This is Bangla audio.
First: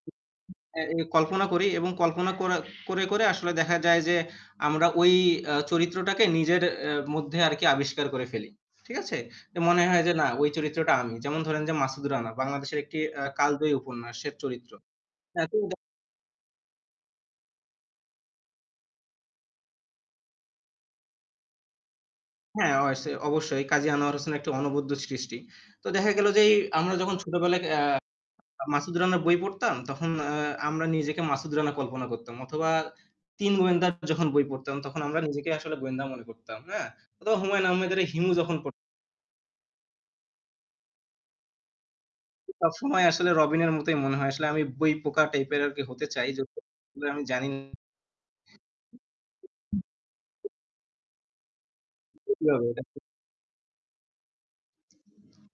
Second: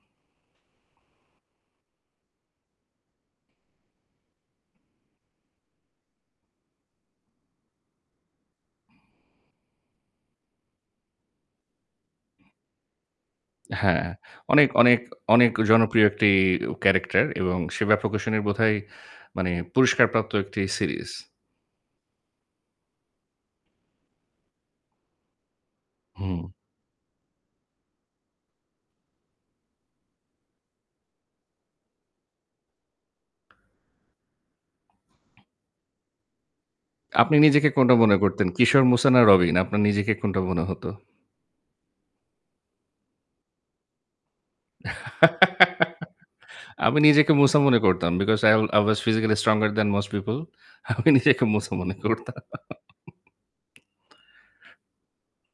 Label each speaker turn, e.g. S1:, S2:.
S1: অ্যা এই কল্পনা করি এবং কল্পনা করা করে, করে আসলে দেখা যায় যে আমরা ওই অ্যা চরিত্রটাকে নিজের অ্যা মধ্যে আরকি আবিষ্কার করে ফেলি। ঠিক আছে? তো মনে হয় যে না ওই চরিত্রটা আমি যেমন ধরেন যে 'মাসুদ রানা' বাংলাদেশের একটি অ্যা কালজয়ী
S2: হ্যাঁ,
S1: উপন্যাসের
S2: অনেক,
S1: চরিত্র।
S2: অনেক,
S1: হ্যাঁ
S2: অনেক
S1: তো জা
S2: জনপ্রিয় একটি উ ক্যারাক্টার এবং সেবা প্রকাশনীর বোধহয় মানে পুরস্কারপ্রাপ্ত একটি সিরিজ।
S1: হ্যাঁ, অয়সে অবশ্যই কাজী আনোয়ার হোসেনের একটি অনবদ্য সৃষ্টি। তো দেখা
S2: হু,
S1: গেল যে
S2: হুম।
S1: এই আমরা যখন ছোটবেলায় ক্যা আ মাসুদ রান্নার বই পড়তাম তখন অ্যা আমরা নিজেকে মাসুদ রানা কল্পনা করতাম। অথবা ৩ গোয়েন্দার যখন বই পড়তাম তখন আ আমরা নিজেকেই আসলে গোয়েন্দা মনে করতাম। হ্যাঁ
S2: আপনি
S1: অথবা হুমায়ূন
S2: নিজেকে
S1: আহমেদ
S2: কোনটা মনে
S1: হিমু
S2: করতেন
S1: যখন পড়
S2: কিশোর মুসা? না রবিন? আপনার নিজেকে কোনটা মনে হত?
S1: সবসময় আসলে রবিনের মতই মনে হয়। আসলে আমি বই পোকা টাইপের আর কি হতে চাই।
S2: আমি
S1: যেহুতু আমি
S2: নিজেকে
S1: জানি
S2: মুসা মনে করতাম, because i will i was physically stronger
S1: who.
S2: than most people। আমি নিজেকে মুসা মনে করতাম।
S1: [unintelligible]